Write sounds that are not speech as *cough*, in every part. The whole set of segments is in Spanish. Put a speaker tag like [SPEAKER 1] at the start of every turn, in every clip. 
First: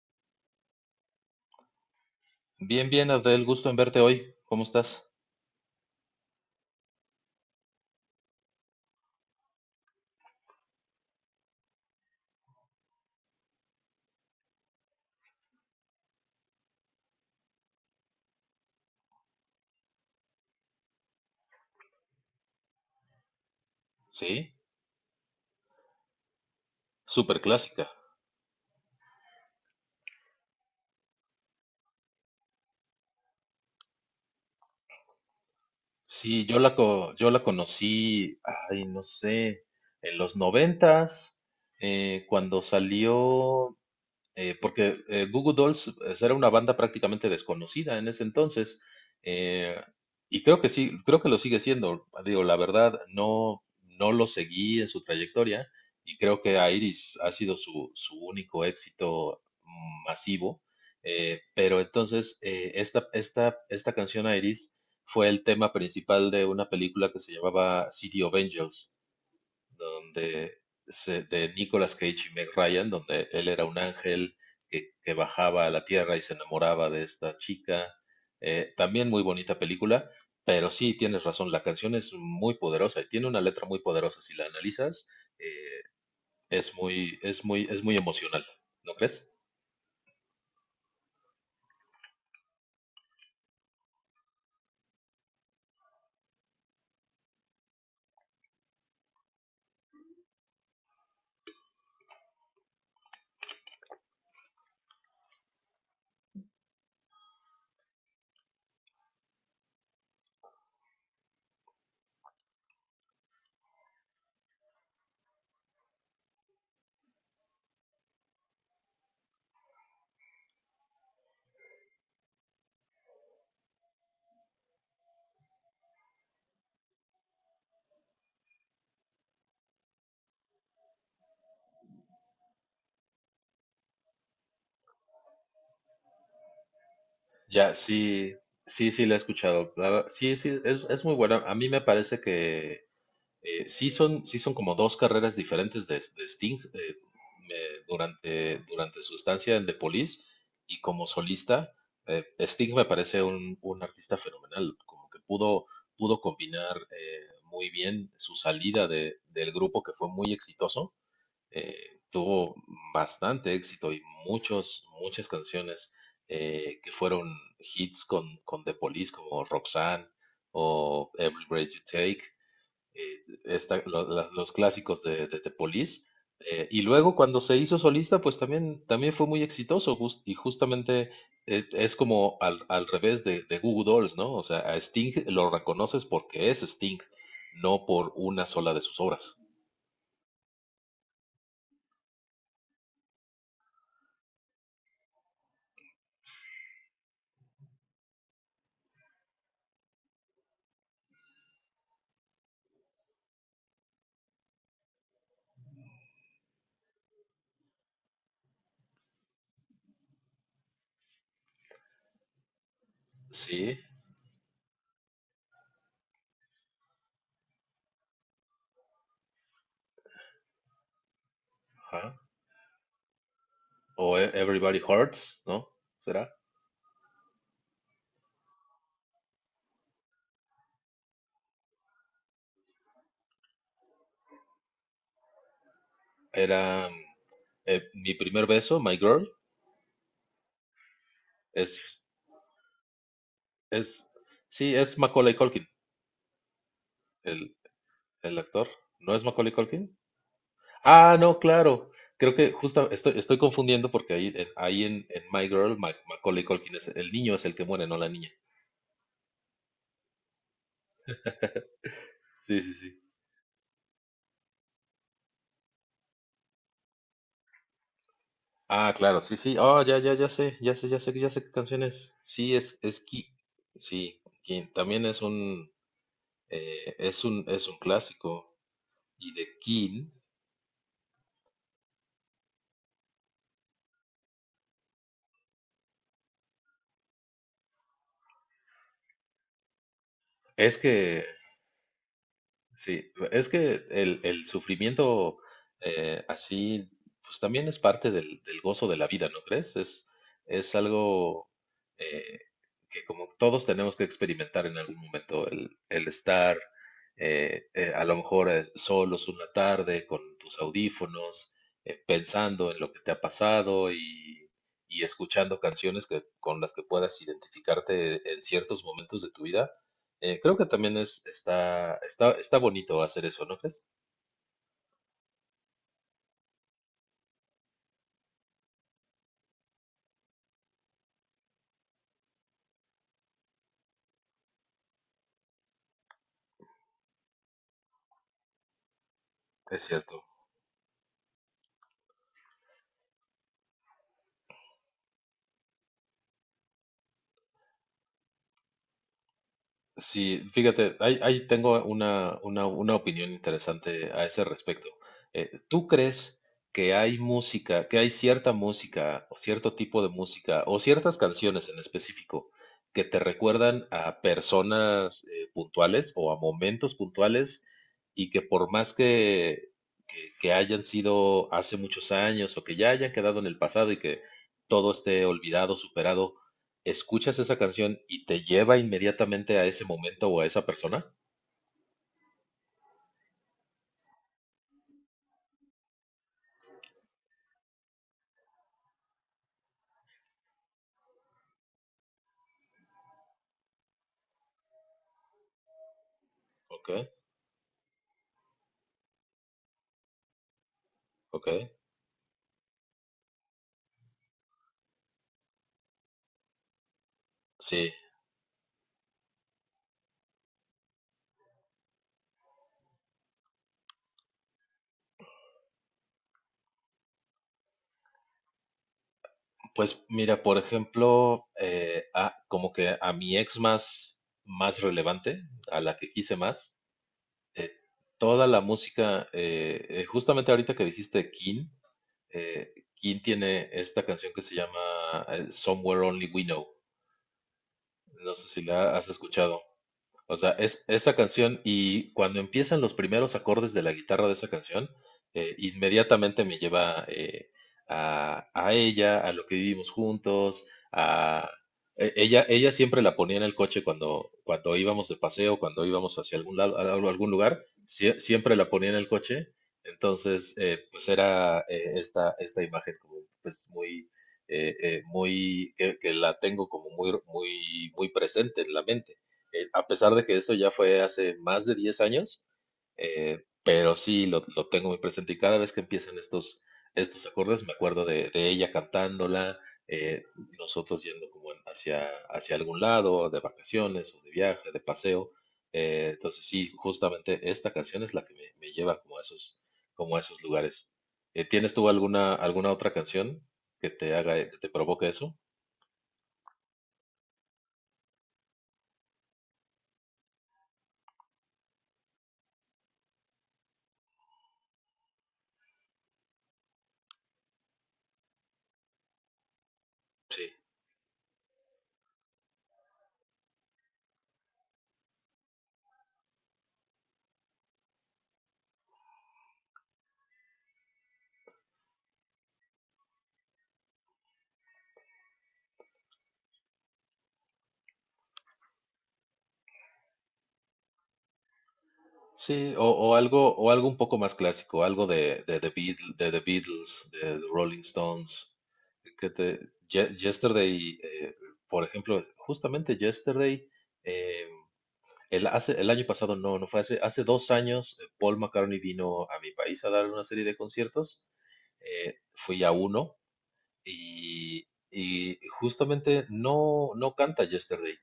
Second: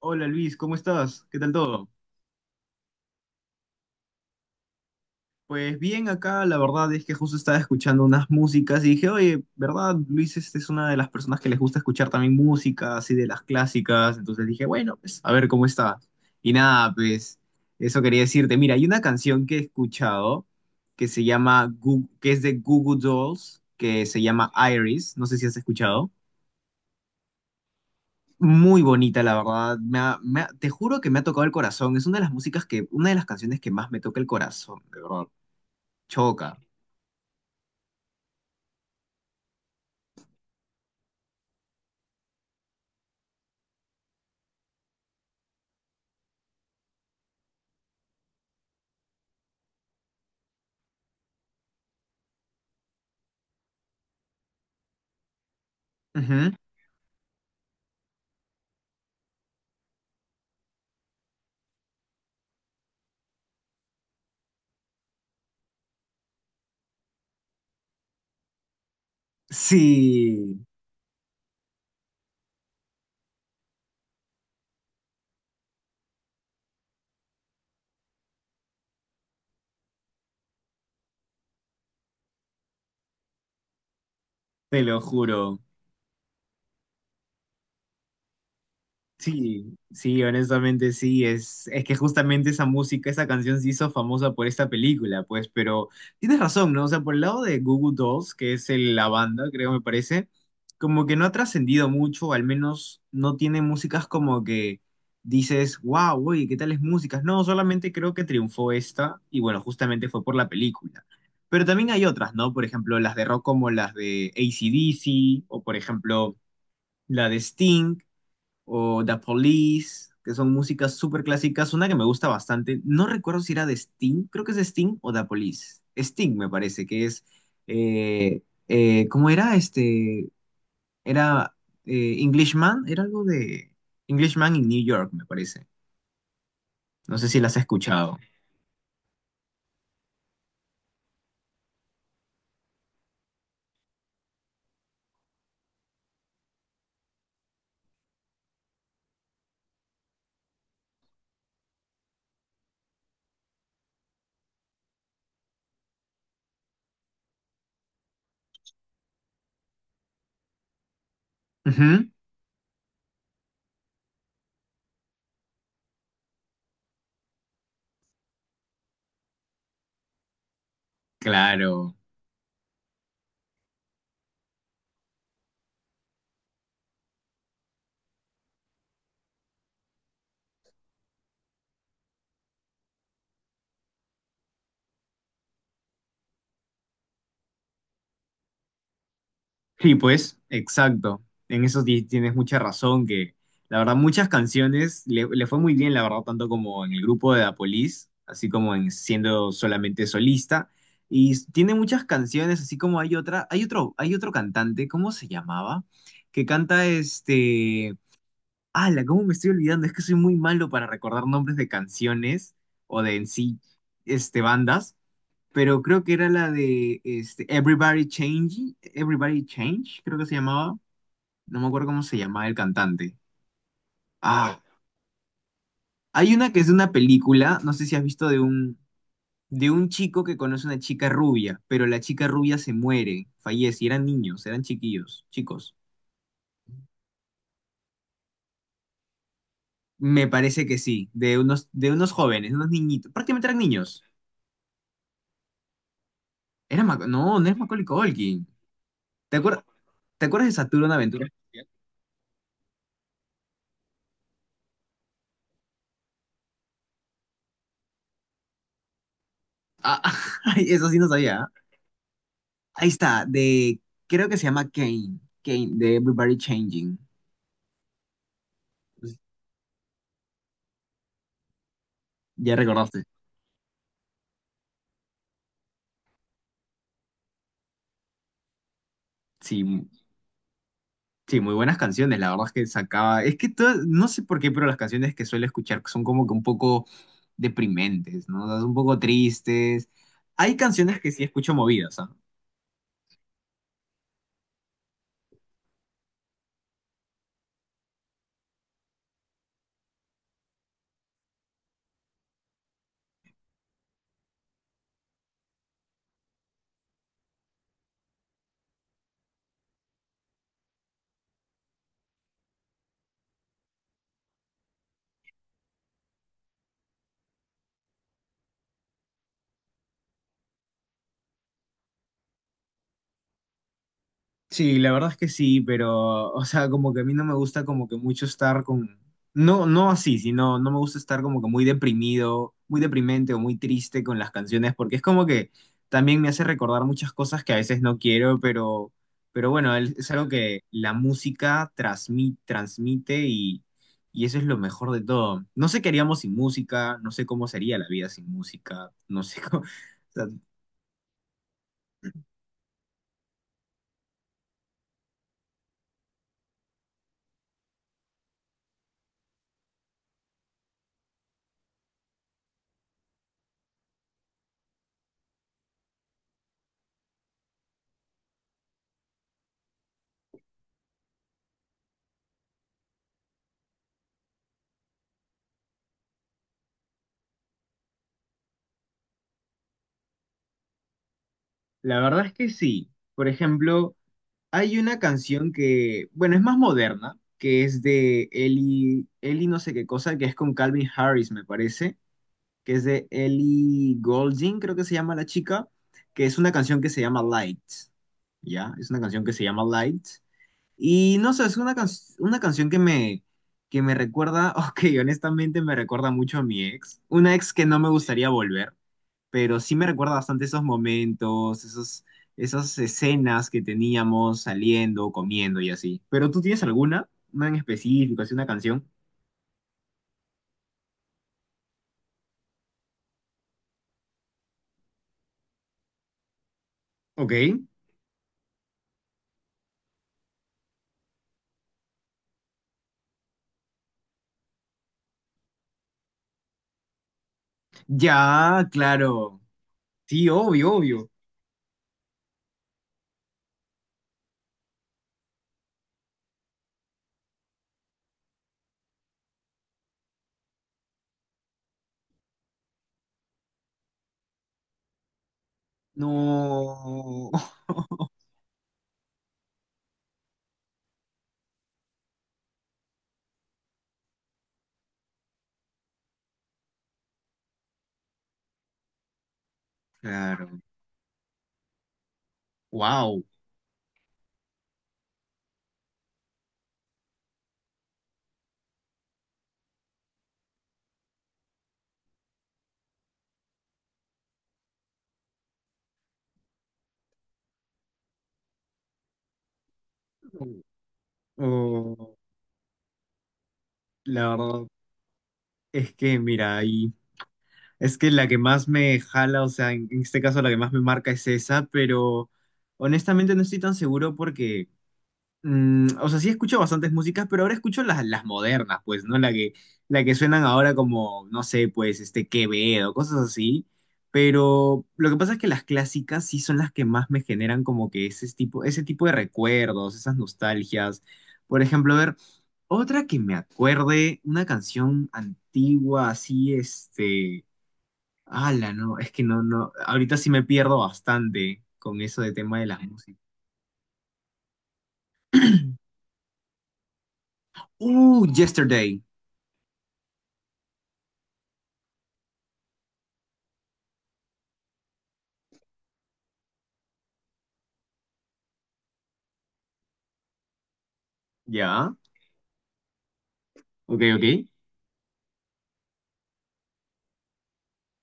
[SPEAKER 1] Hola Luis, ¿cómo estás? ¿Qué tal todo?
[SPEAKER 2] Bien, bien, Adel, gusto en verte hoy. ¿Cómo estás?
[SPEAKER 1] Pues bien, acá la verdad es que justo estaba escuchando unas músicas y dije, oye, ¿verdad? Luis este es una de las personas que les gusta escuchar también música, así de las clásicas. Entonces dije, bueno, pues a ver cómo está. Y nada, pues eso quería decirte. Mira, hay una canción que he escuchado que se llama, que es de Goo Goo Dolls, que se llama
[SPEAKER 2] Sí,
[SPEAKER 1] Iris. No sé si has escuchado.
[SPEAKER 2] súper clásica.
[SPEAKER 1] Muy bonita, la verdad. Te juro que me ha tocado el corazón. Es una de las músicas que, una de las canciones que más me toca el corazón, de verdad.
[SPEAKER 2] Sí,
[SPEAKER 1] Choca.
[SPEAKER 2] yo la, co- yo la conocí, ay, no sé, en los noventas, cuando salió. Porque Goo Goo Dolls pues, era una banda prácticamente desconocida en ese entonces. eh, y creo que sí, creo que lo sigue siendo. Digo, la verdad, no lo seguí en su trayectoria. Y creo
[SPEAKER 1] Ujú.
[SPEAKER 2] que Iris ha sido su único éxito masivo. Pero entonces, esta canción Iris fue el tema principal de una película que se llamaba City of Angels,
[SPEAKER 1] Sí,
[SPEAKER 2] donde de Nicolas Cage y Meg Ryan, donde él era un ángel que bajaba a la tierra y se enamoraba de esta chica. También muy bonita película, pero sí tienes razón, la canción es muy poderosa y tiene una letra muy poderosa. Si la
[SPEAKER 1] te lo
[SPEAKER 2] analizas,
[SPEAKER 1] juro.
[SPEAKER 2] eh, es muy emocional, ¿no crees?
[SPEAKER 1] Sí, sí, honestamente sí, es que justamente esa música, esa canción se hizo famosa por esta película, pues, pero tienes razón, ¿no? O sea, por el lado de Goo Goo Dolls, que es la banda, creo me parece, como que no ha trascendido mucho, al menos no tiene músicas como que dices, wow, oye, ¿qué tales músicas? No, solamente creo que triunfó esta, y bueno, justamente fue por la película. Pero también hay otras, ¿no? Por ejemplo, las de rock como las de AC/DC, o por ejemplo, la de Sting o The Police, que son músicas súper clásicas. Una que me gusta bastante, no recuerdo si era de Sting, creo que es de Sting o The Police. Sting me parece que es, eh, ¿cómo era? Este, era Englishman, era algo de Englishman in New York, me parece. No sé si las has
[SPEAKER 2] Ya,
[SPEAKER 1] escuchado.
[SPEAKER 2] sí, sí, sí, la he escuchado. Sí, sí, es muy buena. A mí me parece que sí son como dos carreras diferentes de Sting, durante su estancia en The Police y como solista. Sting me parece un artista fenomenal, como que pudo, pudo combinar muy bien su salida del grupo que fue muy exitoso.
[SPEAKER 1] Ujú.
[SPEAKER 2] Tuvo bastante éxito y muchas canciones que fueron hits con The Police, como Roxanne o Every Breath You
[SPEAKER 1] Claro.
[SPEAKER 2] Take, eh, los clásicos de Police. Y luego cuando se hizo solista, pues también fue muy exitoso y justamente es como al revés de Goo Goo Dolls, ¿no? O sea, a Sting lo reconoces porque es Sting, no por una sola de sus obras.
[SPEAKER 1] Sí, pues, exacto. En eso tienes mucha razón, que la verdad muchas canciones le fue muy bien, la verdad, tanto como en el grupo de Apolis, así como en siendo solamente solista. Y tiene muchas canciones, así como hay otra, hay otro cantante, ¿cómo se llamaba? Que canta este. ¡Hala! ¿Cómo me estoy olvidando? Es que soy muy malo para recordar nombres de canciones o de en sí,
[SPEAKER 2] Sí,
[SPEAKER 1] este, bandas, pero creo que era la de este, Everybody Change, Everybody Change, creo que se llamaba. No me acuerdo cómo
[SPEAKER 2] ajá.
[SPEAKER 1] se llamaba el cantante.
[SPEAKER 2] O
[SPEAKER 1] Ah,
[SPEAKER 2] Everybody Hurts, ¿no? ¿Será?
[SPEAKER 1] hay una que es de una película, no sé si has visto de un, chico que conoce a una chica rubia, pero la chica rubia se muere, fallece, y eran niños, eran chiquillos, chicos.
[SPEAKER 2] Era Mi primer beso, My Girl,
[SPEAKER 1] Me parece que sí, de unos,
[SPEAKER 2] es,
[SPEAKER 1] de unos jóvenes, unos niñitos, prácticamente eran niños.
[SPEAKER 2] es, sí, es Macaulay Culkin,
[SPEAKER 1] No, no
[SPEAKER 2] el,
[SPEAKER 1] es Macaulay
[SPEAKER 2] el
[SPEAKER 1] Culkin.
[SPEAKER 2] actor. ¿No es
[SPEAKER 1] ¿Te
[SPEAKER 2] Macaulay
[SPEAKER 1] acuer-
[SPEAKER 2] Culkin?
[SPEAKER 1] ¿Te acuerdas de Saturno en
[SPEAKER 2] Ah,
[SPEAKER 1] Aventura
[SPEAKER 2] no,
[SPEAKER 1] Espacial?
[SPEAKER 2] claro. Creo que justo estoy confundiendo porque ahí, en My Girl, Macaulay Culkin es el niño es el que muere, no la niña.
[SPEAKER 1] Ah, *laughs* ay, eso sí no sabía.
[SPEAKER 2] Sí, sí,
[SPEAKER 1] Ahí
[SPEAKER 2] sí.
[SPEAKER 1] está, de, creo que se llama Kane, Kane, de Everybody Changing.
[SPEAKER 2] Ah, claro, sí, sí. Oh, ya, ya, ya sé, ya sé, ya sé, ya sé qué canción es. Sí,
[SPEAKER 1] Ya
[SPEAKER 2] es
[SPEAKER 1] recordaste.
[SPEAKER 2] Sí, Kin. También es un, es un clásico. Y de
[SPEAKER 1] Sí, mu-
[SPEAKER 2] King,
[SPEAKER 1] sí, muy buenas canciones, la verdad es que sacaba, es que no sé por qué, pero las canciones que suelo escuchar son como que un poco deprimentes, ¿no? O sea, son un poco tristes. Hay
[SPEAKER 2] es
[SPEAKER 1] canciones que sí
[SPEAKER 2] que
[SPEAKER 1] escucho movidas, ¿ah?
[SPEAKER 2] sí, es que el sufrimiento eh, así, pues también es parte del gozo de la vida, ¿no crees? Es algo, eh, que como todos tenemos que experimentar en algún momento, el estar a lo mejor solos una tarde con tus audífonos, pensando en lo que te ha pasado y escuchando canciones que, con las que puedas identificarte en ciertos momentos de tu vida, creo que también está bonito hacer eso, ¿no crees?
[SPEAKER 1] Sí, la verdad es que sí, pero, o sea, como que a mí no me gusta como que mucho estar con, no, no así, sino no me gusta estar como que muy deprimido, muy deprimente o muy triste con las canciones, porque es como que también me hace recordar muchas cosas que a veces no quiero, pero, bueno,
[SPEAKER 2] Es
[SPEAKER 1] es
[SPEAKER 2] cierto.
[SPEAKER 1] algo que la música transmite y eso es lo mejor de todo. No sé qué haríamos sin música, no sé cómo sería la vida sin música, no sé cómo, *laughs* o sea,
[SPEAKER 2] Sí, fíjate, ahí tengo una opinión interesante a ese respecto. ¿Tú crees que hay música, que hay cierta música o cierto tipo de música o ciertas canciones en específico que te recuerdan a personas, puntuales o a momentos puntuales y que por más que hayan sido hace muchos años o que ya hayan quedado en el pasado y que todo esté olvidado, superado, escuchas esa canción y te lleva inmediatamente a ese momento o a esa persona.
[SPEAKER 1] la verdad es que sí, por ejemplo. Hay una canción que, bueno, es más moderna, que es de Ellie no sé qué cosa, que es con Calvin Harris, me parece, que es de Ellie Goulding, creo que se llama la chica, que es una canción que
[SPEAKER 2] Ok,
[SPEAKER 1] se llama Lights, ¿ya? Es una canción que se llama Lights. Y no sé,
[SPEAKER 2] ok.
[SPEAKER 1] es una canción que me recuerda, *laughs* ok, honestamente me recuerda mucho a mi ex, una ex que no me
[SPEAKER 2] Sí,
[SPEAKER 1] gustaría volver, pero sí me recuerda bastante esos momentos, esos, esas escenas que teníamos saliendo, comiendo y así. Pero tú tienes alguna, una en específico, así una canción.
[SPEAKER 2] pues mira, por ejemplo, como que a mi ex más relevante, a la que quise más,
[SPEAKER 1] Ok.
[SPEAKER 2] eh, toda la música, justamente ahorita que dijiste King, King tiene esta canción que se llama Somewhere Only We Know. No sé si
[SPEAKER 1] Ya,
[SPEAKER 2] la has
[SPEAKER 1] claro.
[SPEAKER 2] escuchado.
[SPEAKER 1] Sí,
[SPEAKER 2] O sea,
[SPEAKER 1] obvio,
[SPEAKER 2] es
[SPEAKER 1] obvio.
[SPEAKER 2] esa canción y cuando empiezan los primeros acordes de la guitarra de esa canción, inmediatamente me lleva, a ella, a lo que vivimos juntos, a ella siempre la ponía en el coche cuando íbamos de paseo, cuando íbamos hacia algún lado, a
[SPEAKER 1] No.
[SPEAKER 2] algún lugar,
[SPEAKER 1] *laughs*
[SPEAKER 2] siempre la ponía en el coche. Entonces, pues era esta imagen como pues muy, que la tengo como muy presente en la mente, a pesar de que esto
[SPEAKER 1] Claro.
[SPEAKER 2] ya fue hace más de 10 años,
[SPEAKER 1] Wow.
[SPEAKER 2] pero sí lo tengo muy presente y cada vez que empiezan estos acordes me acuerdo de ella cantándola, eh, nosotros yendo como hacia algún lado, de vacaciones o de viaje, de paseo. Entonces sí, justamente esta canción es la que me lleva como a esos lugares. ¿Tienes tú
[SPEAKER 1] Oh,
[SPEAKER 2] alguna otra canción que te
[SPEAKER 1] la
[SPEAKER 2] haga, que
[SPEAKER 1] verdad
[SPEAKER 2] te provoque eso?
[SPEAKER 1] es que, mira, ahí. Es que la que más me jala, o sea, en este caso la que más me marca es esa, pero honestamente no estoy tan seguro porque. Mm, o sea, sí escucho bastantes músicas, pero ahora escucho las modernas, pues, ¿no? La que
[SPEAKER 2] Sí.
[SPEAKER 1] suenan ahora como, no sé, pues, este Quevedo, cosas así. Pero lo que pasa es que las clásicas sí son las que más me generan como que ese tipo de recuerdos, esas nostalgias. Por ejemplo, a ver, otra que me acuerde, una canción antigua, así, este, ala, no, es que no, no, ahorita sí me pierdo bastante con eso de tema de
[SPEAKER 2] Sí,
[SPEAKER 1] las músicas.
[SPEAKER 2] o algo un poco más clásico, algo de The Beatles, de The Rolling Stones,
[SPEAKER 1] Yesterday,
[SPEAKER 2] que te, Yesterday, por ejemplo, justamente Yesterday, eh, el año pasado, no, no fue hace, hace 2 años, Paul McCartney vino a mi país a dar una serie de conciertos,
[SPEAKER 1] ¿ya?
[SPEAKER 2] fui a uno,
[SPEAKER 1] Ok, ok.
[SPEAKER 2] y justamente no, no canta Yesterday.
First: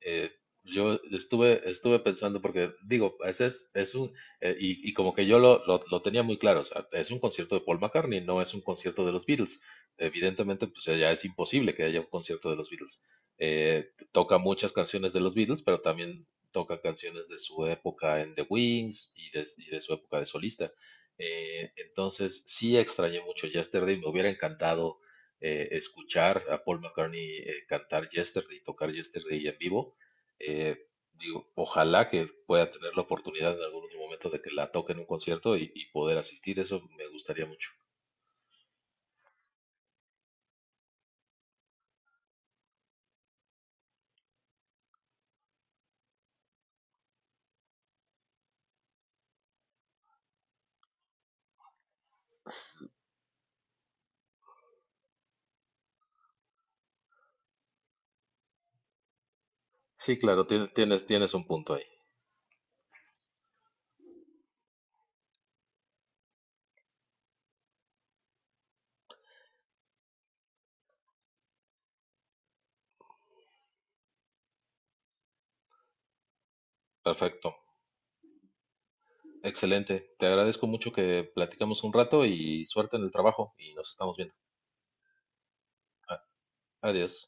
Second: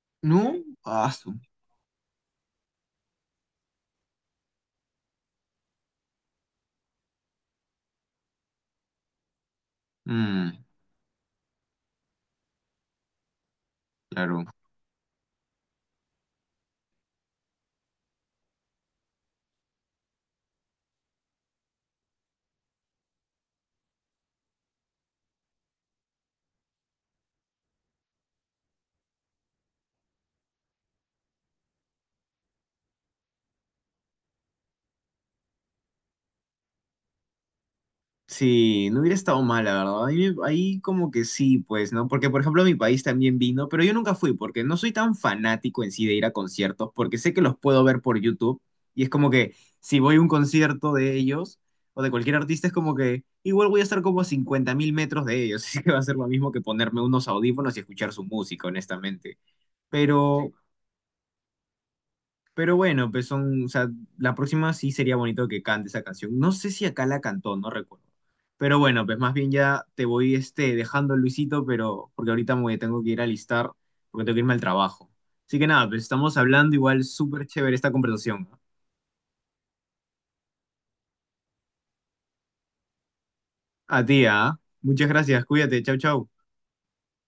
[SPEAKER 2] Eh,
[SPEAKER 1] No,
[SPEAKER 2] yo
[SPEAKER 1] ah,
[SPEAKER 2] estuve, estuve pensando, porque digo, ese es un, y como que yo lo, lo tenía muy claro, o sea, es un concierto de Paul McCartney, no es un concierto de los Beatles.
[SPEAKER 1] mm,
[SPEAKER 2] Evidentemente, pues ya es imposible que haya un concierto de los Beatles. Toca
[SPEAKER 1] claro.
[SPEAKER 2] muchas canciones de los Beatles, pero también toca canciones de su época en The Wings y y de su época de solista. Entonces, sí extrañé mucho Yesterday, me hubiera encantado escuchar a Paul McCartney cantar Yesterday y tocar Yesterday en vivo. eh, Digo, ojalá que pueda tener la oportunidad en algún otro momento de que la toque en un concierto y poder asistir, eso me gustaría mucho.
[SPEAKER 1] Sí, no hubiera estado mal, la verdad. Ahí como que sí, pues, ¿no? Porque, por ejemplo, mi país también vino, pero yo nunca fui porque no soy tan fanático en sí de ir a conciertos, porque sé que los puedo ver por YouTube y es como que si voy a un concierto de ellos o de cualquier artista es como que igual voy a estar como a 50 mil metros de ellos, *laughs* así que va a ser lo mismo que ponerme unos audífonos y escuchar su música, honestamente.
[SPEAKER 2] Sí, claro,
[SPEAKER 1] Pero,
[SPEAKER 2] tienes, tienes un punto ahí.
[SPEAKER 1] Bueno, pues son, o sea, la próxima sí sería bonito que cante esa canción. No sé si acá la cantó, no recuerdo. Pero bueno, pues más bien ya te voy este, dejando, Luisito, pero porque ahorita me tengo que ir a alistar, porque tengo que irme al trabajo. Así que nada, pues estamos hablando igual súper
[SPEAKER 2] Perfecto.
[SPEAKER 1] chévere esta conversación.
[SPEAKER 2] Excelente. Te agradezco mucho que platicamos un rato y suerte en el trabajo y nos
[SPEAKER 1] A
[SPEAKER 2] estamos
[SPEAKER 1] ti,
[SPEAKER 2] viendo.
[SPEAKER 1] ¿ah? Muchas gracias, cuídate, chau,
[SPEAKER 2] A-
[SPEAKER 1] chau.
[SPEAKER 2] Adiós.